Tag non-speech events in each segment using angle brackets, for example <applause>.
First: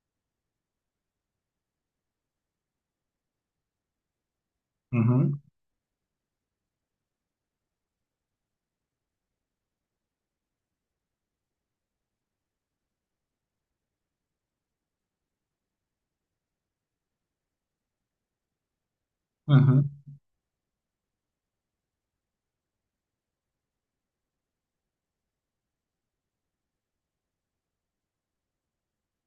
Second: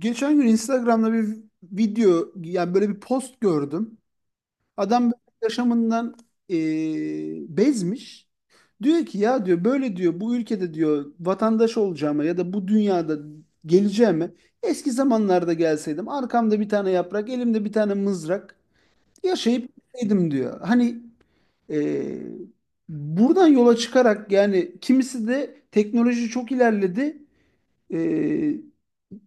Geçen gün Instagram'da bir video yani böyle bir post gördüm. Hı Adam böyle hı. yaşamından bezmiş. Diyor ki ya diyor böyle diyor bu ülkede diyor vatandaş olacağıma ya da bu dünyada geleceğime eski zamanlarda gelseydim arkamda bir tane yaprak elimde bir tane mızrak Hı yaşayıp hı. gitseydim diyor. Hani eee, buradan yola çıkarak yani kimisi de teknoloji çok ilerledi. Ee,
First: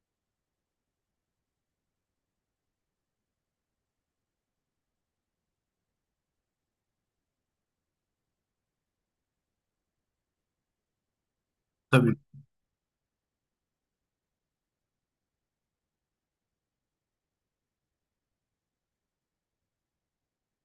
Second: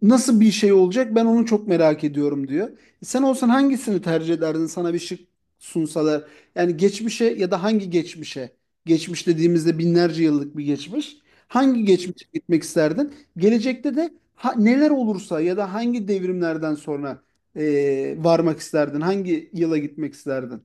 nasıl bir şey olacak ben onu çok merak ediyorum diyor. Sen olsan hangisini tercih ederdin sana bir şık sunsalar? Yani geçmişe ya da hangi geçmişe? Geçmiş dediğimizde binlerce yıllık bir geçmiş. Hangi Tabii. geçmişe gitmek isterdin? Gelecekte de neler olursa ya da hangi devrimlerden sonra varmak isterdin? Hangi yıla gitmek isterdin?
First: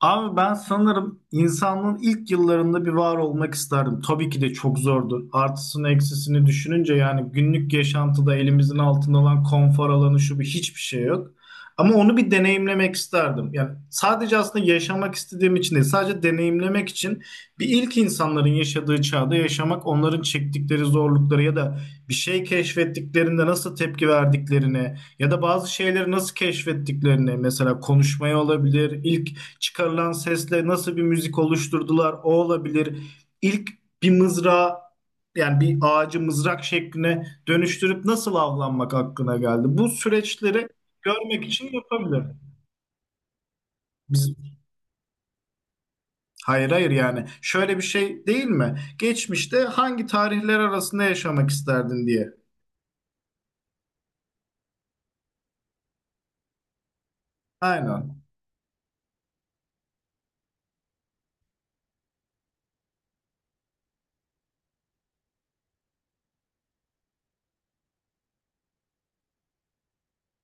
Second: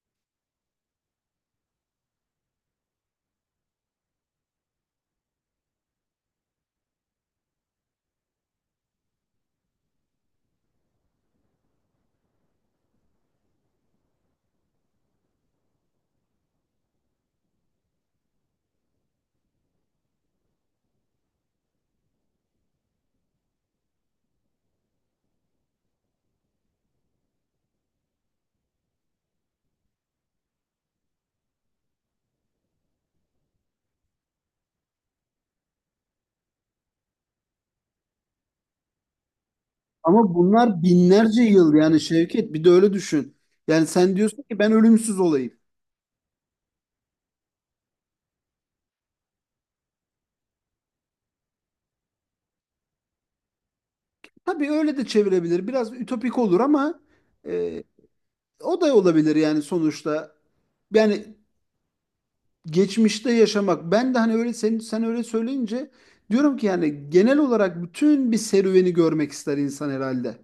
Abi ben sanırım insanlığın ilk yıllarında bir var olmak isterdim. Tabii ki de çok zordu. Artısını eksisini düşününce yani günlük yaşantıda elimizin altında olan konfor alanı şu bir hiçbir şey yok. Ama onu bir deneyimlemek isterdim. Yani sadece aslında yaşamak istediğim için değil, sadece deneyimlemek için bir ilk insanların yaşadığı çağda yaşamak, onların çektikleri zorlukları ya da bir şey keşfettiklerinde nasıl tepki verdiklerini ya da bazı şeyleri nasıl keşfettiklerini mesela konuşmaya olabilir, ilk çıkarılan sesle nasıl bir müzik oluşturdular o olabilir. İlk bir mızrağı yani bir ağacı mızrak şekline dönüştürüp nasıl avlanmak aklına geldi. Bu Ama süreçleri bunlar binlerce görmek için yıl yani yapabilir. Şevket, bir de öyle düşün. Yani sen Biz, diyorsun ki ben ölümsüz olayım. hayır hayır yani şöyle bir şey değil mi? Geçmişte hangi tarihler arasında yaşamak isterdin diye. Tabii öyle de çevirebilir. Biraz ütopik olur ama e, Aynen. o da olabilir yani sonuçta. Yani geçmişte yaşamak. Ben de hani öyle sen öyle söyleyince diyorum ki yani genel olarak bütün bir serüveni görmek ister insan herhalde.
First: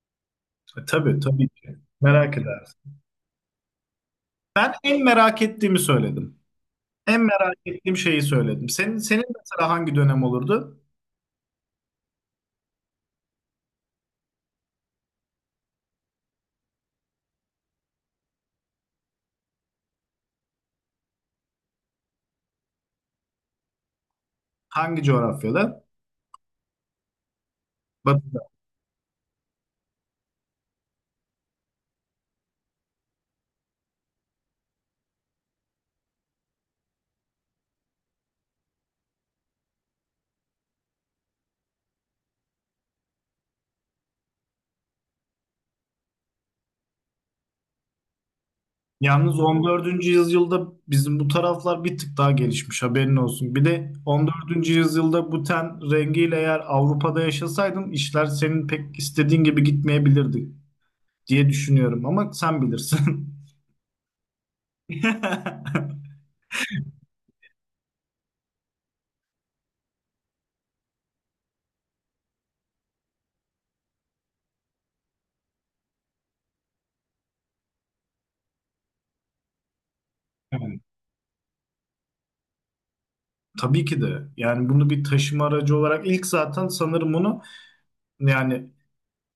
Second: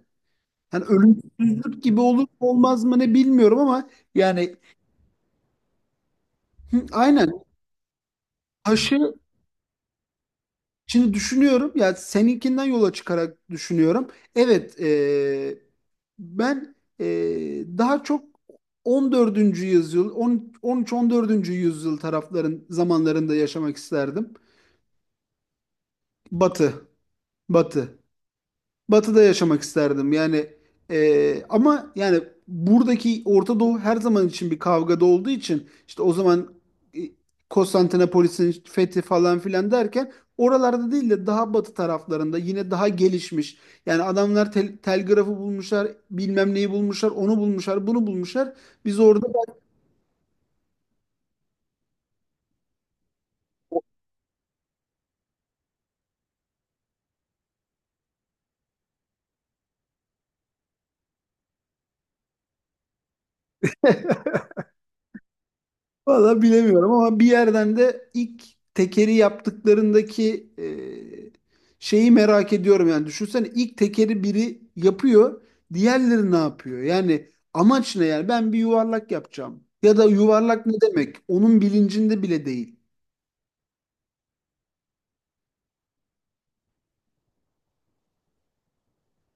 Hani Tabii tabii ki. ölümsüzlük gibi olur mu Merak olmaz edersin. mı ne bilmiyorum ama yani Ben en merak ettiğimi söyledim. hı, En aynen. merak ettiğim şeyi söyledim. Senin Taşı. senin mesela hangi dönem olurdu? Şimdi düşünüyorum ya seninkinden yola çıkarak düşünüyorum. Evet, ben daha çok 14. yüzyıl, 10, 13-14. Yüzyıl tarafların zamanlarında yaşamak isterdim. Hangi coğrafyada? Batı, Batı. Bak, Batı'da yaşamak isterdim. Yani ama yani buradaki Orta Doğu her zaman için bir kavgada olduğu için işte o zaman e, Konstantinopolis'in fethi falan filan derken oralarda değil de daha batı taraflarında yine daha gelişmiş. Yani adamlar telgrafı bulmuşlar, bilmem neyi bulmuşlar, onu bulmuşlar, bunu bulmuşlar. Biz orada. yalnız 14. yüzyılda bizim bu taraflar bir tık daha gelişmiş haberin olsun. Bir de 14. yüzyılda bu ten rengiyle eğer Avrupa'da yaşasaydım işler senin pek istediğin gibi gitmeyebilirdi diye düşünüyorum ama sen bilirsin. <laughs> <laughs> Valla bilemiyorum ama bir yerden de ilk tekeri yaptıklarındaki şeyi merak ediyorum yani. Düşünsene ilk tekeri biri yapıyor, diğerleri ne yapıyor? Yani amaç ne yani? Ben bir yuvarlak yapacağım. Ya da yuvarlak ne Evet. demek? Onun bilincinde bile değil. Tabii ki de. Yani bunu bir taşıma aracı olarak ilk zaten sanırım bunu yani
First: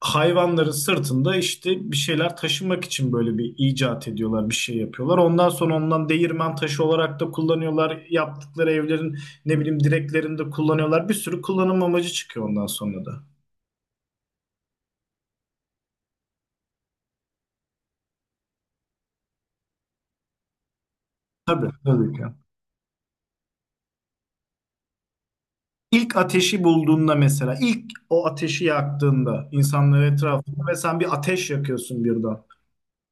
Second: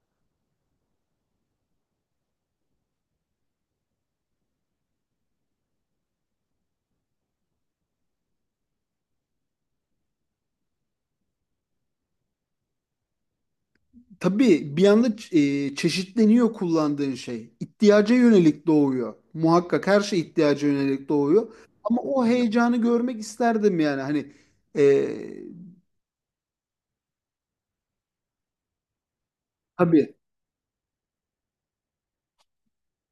hayvanların sırtında işte bir şeyler taşımak için böyle bir icat ediyorlar, bir şey yapıyorlar. Ondan sonra ondan değirmen taşı olarak da kullanıyorlar. Yaptıkları evlerin ne bileyim direklerinde kullanıyorlar. Bir sürü kullanım amacı çıkıyor ondan sonra da. Tabii bir anda çeşitleniyor kullandığın şey. İhtiyaca yönelik doğuyor. Muhakkak her şey ihtiyaca yönelik doğuyor. Tabii, Ama tabii ki. o heyecanı görmek isterdim yani. Hani e, İlk ateşi bulduğunda mesela, ilk o ateşi yaktığında insanlar tabii. etrafında ve sen bir ateş yakıyorsun birden.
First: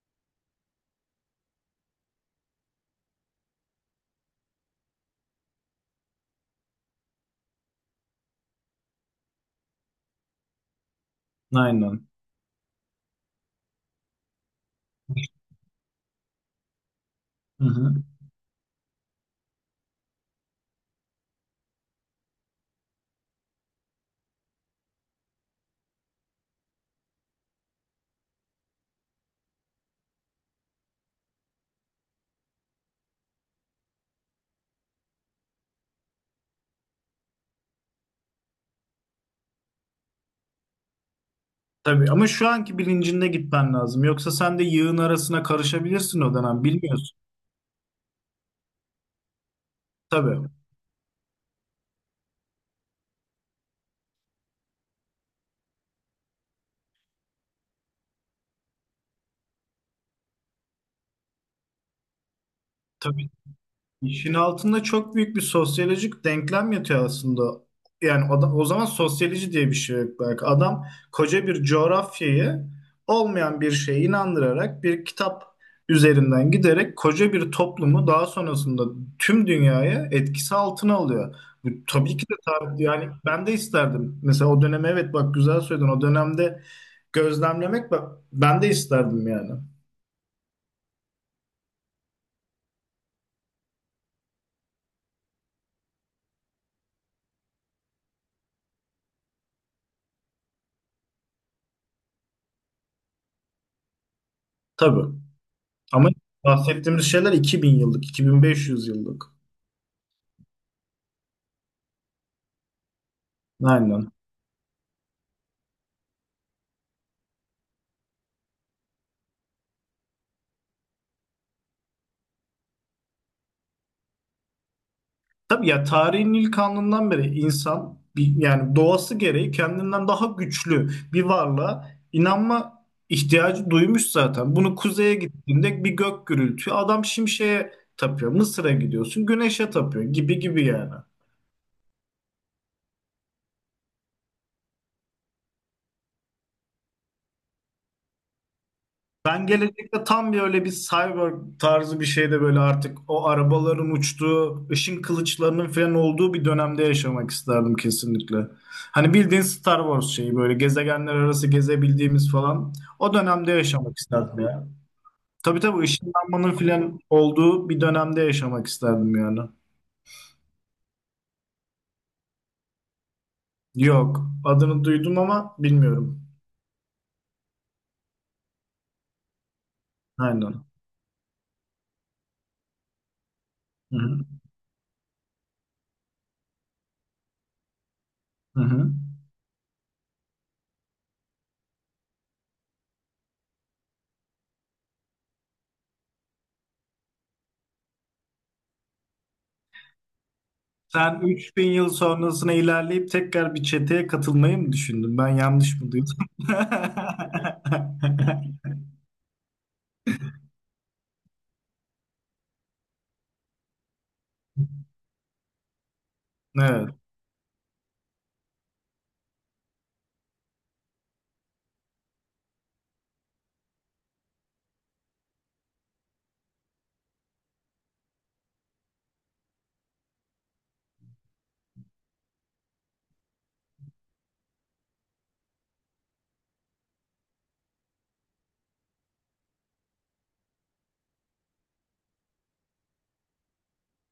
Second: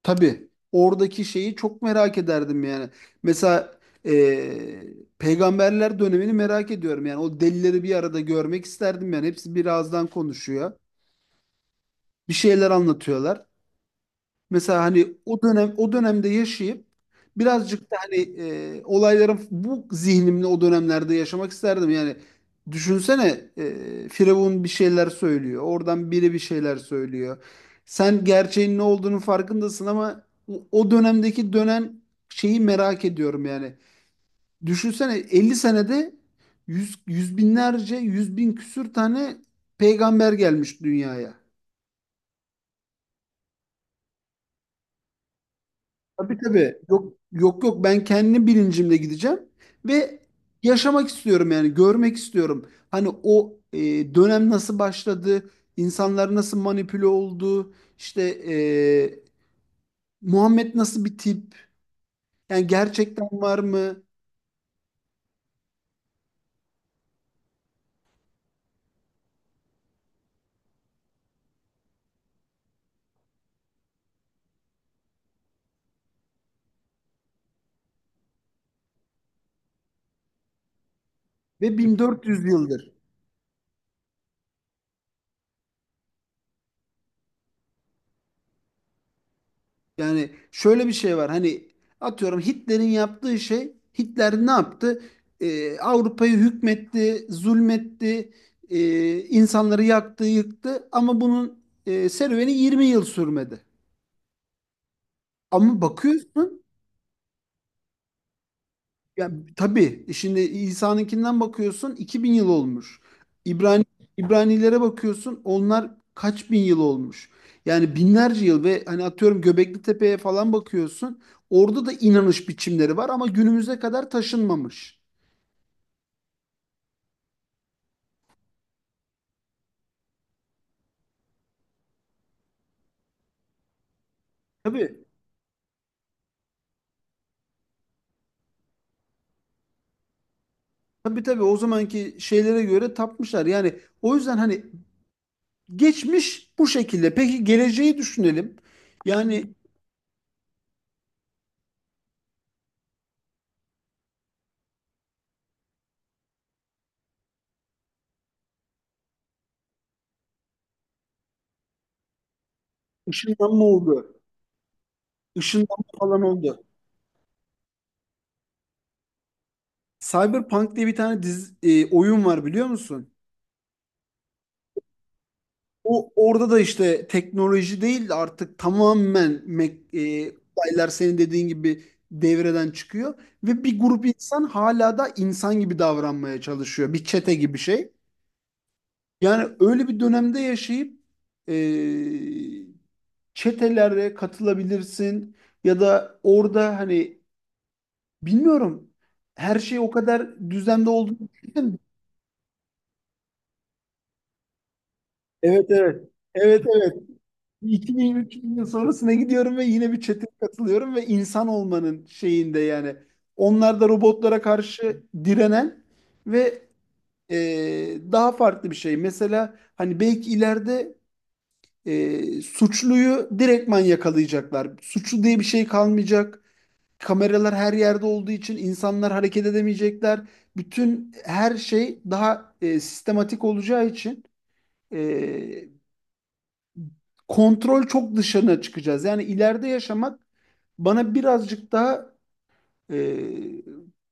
Tabii oradaki şeyi çok merak ederdim yani. Mesela peygamberler dönemini merak ediyorum yani. O delileri bir arada görmek isterdim yani. Hepsi bir ağızdan konuşuyor. Aynen. Bir şeyler anlatıyorlar. Mesela hani o dönemde yaşayıp Hı birazcık da hı. hani olayların bu zihnimle o dönemlerde yaşamak isterdim. Yani düşünsene Firavun bir şeyler söylüyor. Oradan biri bir şeyler söylüyor. Sen gerçeğin ne olduğunu farkındasın ama o dönemdeki dönen şeyi merak ediyorum yani. Düşünsene 50 senede yüz, yüz binlerce, yüz bin küsür tane peygamber gelmiş dünyaya. Tabii ama şu anki bilincinde gitmen lazım. Yoksa sen de yığın arasına karışabilirsin o Tabii, dönem. tabii. Yok, Bilmiyorsun. yok, yok, ben kendi bilincimle gideceğim ve Tabii. yaşamak istiyorum yani görmek istiyorum. Hani o dönem nasıl başladı, insanlar nasıl manipüle oldu, işte e, Muhammed nasıl bir tip, yani gerçekten Tabii. var mı İşin altında çok büyük bir sosyolojik denklem yatıyor aslında. Yani o, o zaman sosyoloji diye bir şey yok belki. Adam koca bir coğrafyayı olmayan bir şeye inandırarak bir kitap üzerinden giderek koca bir toplumu daha sonrasında tüm dünyaya etkisi altına alıyor. Bu, ve tabii ki de 1400 yıldır. yani ben de isterdim. Mesela o döneme evet bak güzel söyledin. O dönemde gözlemlemek ben de isterdim yani. Yani şöyle bir şey var hani atıyorum Hitler'in yaptığı şey. Hitler ne yaptı? Avrupa'yı hükmetti, zulmetti, e, insanları yaktı, yıktı ama bunun serüveni 20 yıl sürmedi. Tabii. Ama Ama bakıyorsun. bahsettiğimiz şeyler 2000 yıllık, 2500 yıllık. Yani tabii, şimdi İsa'nınkinden bakıyorsun 2000 yıl olmuş. İbrani Aynen. İbranilere bakıyorsun, onlar kaç bin yıl olmuş. Yani binlerce yıl ve hani atıyorum Göbekli Tepe'ye falan bakıyorsun. Orada da inanış biçimleri var ama günümüze kadar taşınmamış. Tabii ya tarihin ilk anından beri insan bir, yani doğası gereği kendinden daha güçlü bir varlığa inanma ihtiyacı duymuş zaten. Bunu Tabii, kuzeye gittiğinde bir gök gürültüyor. Adam şimşeye tapıyor. Mısır'a gidiyorsun, güneşe tapıyor gibi gibi yani. tabii, tabii, o zamanki şeylere göre tapmışlar. Yani o yüzden hani geçmiş bu şekilde. Peki geleceği düşünelim. Yani Ben gelecekte tam bir öyle bir cyborg tarzı bir şeyde böyle artık o arabaların uçtuğu, ışın kılıçlarının falan olduğu bir dönemde yaşamak isterdim kesinlikle. Hani bildiğin Star Wars şeyi böyle gezegenler arası gezebildiğimiz falan o dönemde ışınlanma yaşamak oldu. isterdim ya. Tabii Işınlanma tabii falan ışınlanmanın oldu. falan olduğu bir dönemde yaşamak isterdim yani. Cyberpunk diye bir tane dizi, oyun var biliyor musun? Yok adını duydum ama O bilmiyorum. orada da işte teknoloji değil de artık tamamen Aynen. olaylar senin dediğin gibi devreden çıkıyor ve bir Hı grup hı. insan hala da insan gibi davranmaya çalışıyor. Bir çete gibi şey. Hı hı. Yani öyle bir dönemde yaşayıp e, çetelere katılabilirsin ya da orada hani bilmiyorum, her şey o kadar düzende olduğunu Sen 3000 düşündüm. yıl sonrasına ilerleyip tekrar bir çeteye katılmayı mı düşündün? Ben Evet, yanlış mı evet. duydum? <laughs> Evet, evet. 2000, 3000 yıl sonrasına gidiyorum ve yine bir çeteye katılıyorum ve insan olmanın şeyinde yani. Onlar da robotlara karşı direnen ve Evet, e, daha farklı bir şey. Mesela hani belki ileride suçluyu direktman yakalayacaklar. Suçlu diye bir şey kalmayacak. Kameralar her yerde olduğu için insanlar hareket edemeyecekler. Bütün her şey daha sistematik olacağı için e, kontrol çok dışına çıkacağız. Yani ileride yaşamak bana birazcık daha e,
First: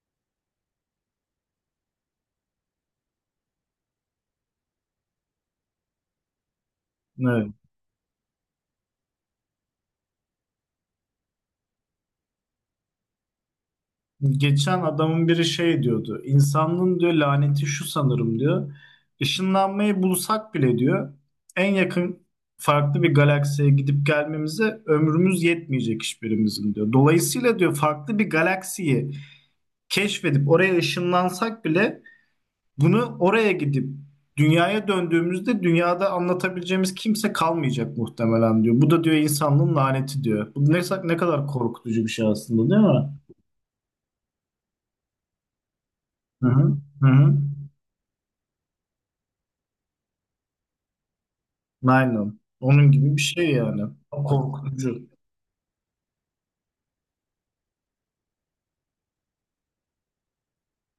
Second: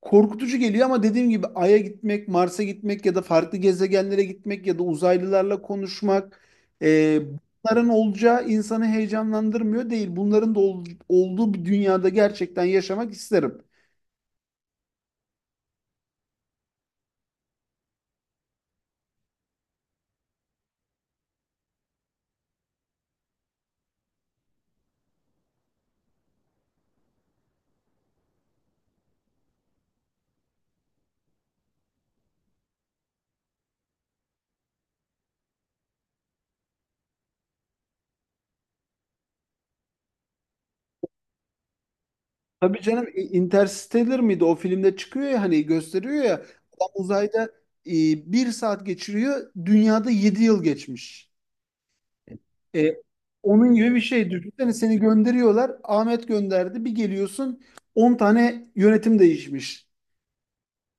korkutucu geliyor ama dediğim gibi Ay'a gitmek, Mars'a gitmek ya da farklı gezegenlere gitmek ya da uzaylılarla konuşmak, e, evet. bunların olacağı insanı heyecanlandırmıyor değil. Bunların da olduğu bir dünyada gerçekten yaşamak isterim. Geçen adamın biri şey diyordu. İnsanlığın diyor laneti şu sanırım diyor. Işınlanmayı bulsak bile diyor en yakın farklı bir galaksiye gidip gelmemize ömrümüz yetmeyecek hiçbirimizin diyor. Dolayısıyla diyor farklı bir galaksiyi keşfedip oraya ışınlansak bile bunu oraya gidip dünyaya döndüğümüzde dünyada anlatabileceğimiz kimse kalmayacak muhtemelen diyor. Bu da diyor insanlığın laneti diyor. Bu ne, ne kadar korkutucu bir şey aslında Tabii değil canım, mi? Interstellar mıydı? O filmde çıkıyor ya hani gösteriyor ya, Hı hı. adam Hı hı. uzayda e, bir saat geçiriyor, dünyada 7 yıl geçmiş. Aynen. Onun E, gibi bir şey onun yani. gibi bir şey. Düşünsene seni Korkutucu. gönderiyorlar. Ahmet gönderdi. Bir geliyorsun 10 tane yönetim değişmiş.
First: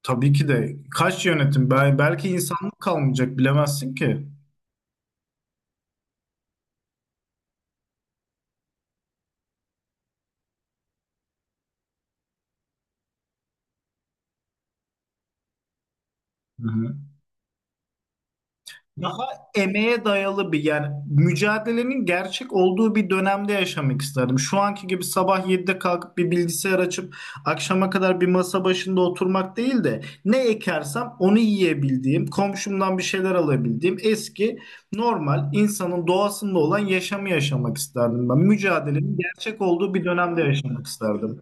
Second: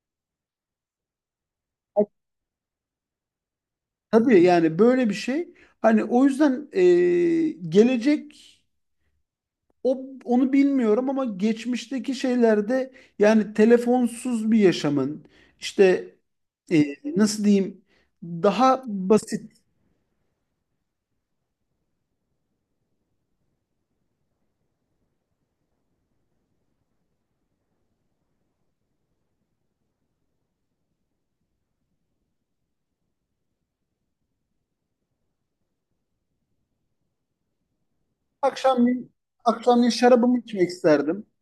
Tabii ki de. Kaç yönetim? Belki insanlık kalmayacak bilemezsin ki. Tabii yani böyle bir şey. Hani o yüzden gelecek, onu bilmiyorum ama geçmişteki şeylerde yani telefonsuz bir yaşamın, işte Hı e, hı. nasıl diyeyim, daha Daha basit. emeğe dayalı bir yani mücadelenin gerçek olduğu bir dönemde yaşamak isterdim. Şu anki gibi sabah 7'de kalkıp bir bilgisayar açıp akşama kadar bir masa başında oturmak değil de ne ekersem onu yiyebildiğim, komşumdan bir şeyler alabildiğim eski normal insanın doğasında olan yaşamı yaşamak isterdim ben. Akşamleyin Mücadelenin gerçek akşamleyin olduğu bir şarabımı dönemde içmek yaşamak isterdim. isterdim.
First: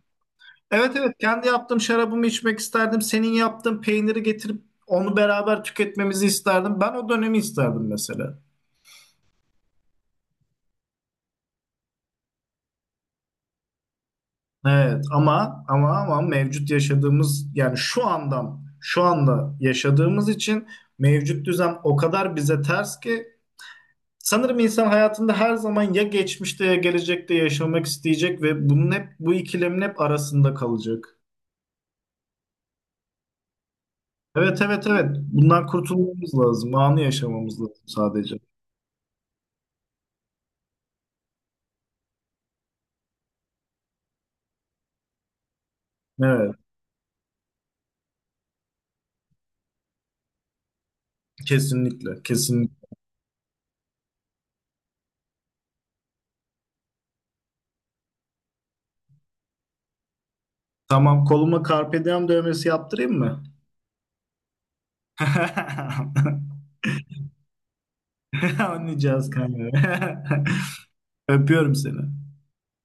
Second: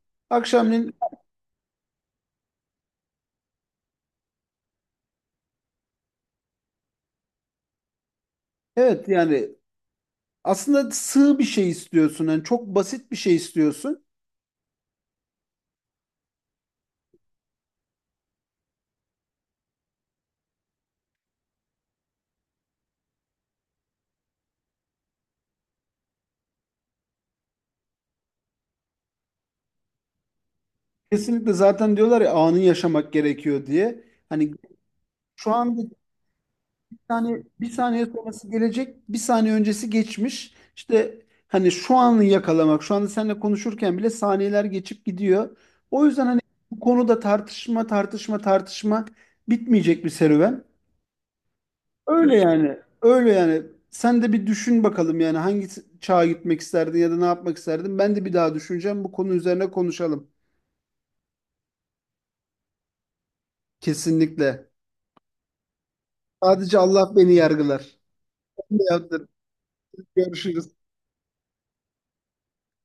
Evet Akşamleyin, evet kendi yaptığım şarabımı içmek isterdim. Senin yaptığın peyniri getirip onu beraber tüketmemizi isterdim. Ben o dönemi isterdim mesela. evet yani. Aslında sığ bir şey istiyorsun. Yani çok basit bir şey istiyorsun. Evet ama mevcut yaşadığımız yani şu andan şu anda yaşadığımız için mevcut düzen o kadar bize ters ki sanırım insan hayatında her zaman ya geçmişte ya gelecekte yaşamak isteyecek ve bunun hep bu ikilemin hep arasında kalacak. Kesinlikle, zaten diyorlar ya anı yaşamak gerekiyor diye. Hani Evet evet evet şu bundan an. kurtulmamız lazım. Anı Yani yaşamamız bir lazım saniye sadece. sonrası gelecek, bir saniye öncesi geçmiş. İşte hani şu anı yakalamak, şu anda seninle konuşurken bile saniyeler geçip gidiyor. O yüzden hani Evet. bu konuda tartışma, tartışma, tartışma bitmeyecek bir serüven. Kesinlikle, Öyle kesinlikle. yani, öyle yani. Sen de bir düşün bakalım yani hangi çağa gitmek isterdin ya da ne yapmak isterdin. Ben de bir daha düşüneceğim. Bu konu üzerine konuşalım. Tamam, koluma Carpe Diem dövmesi yaptırayım mı? Kesinlikle. <laughs> Sadece Allah beni yargılar. Ben de yaptım. Anlayacağız kanka. Görüşürüz. <laughs> Öpüyorum seni.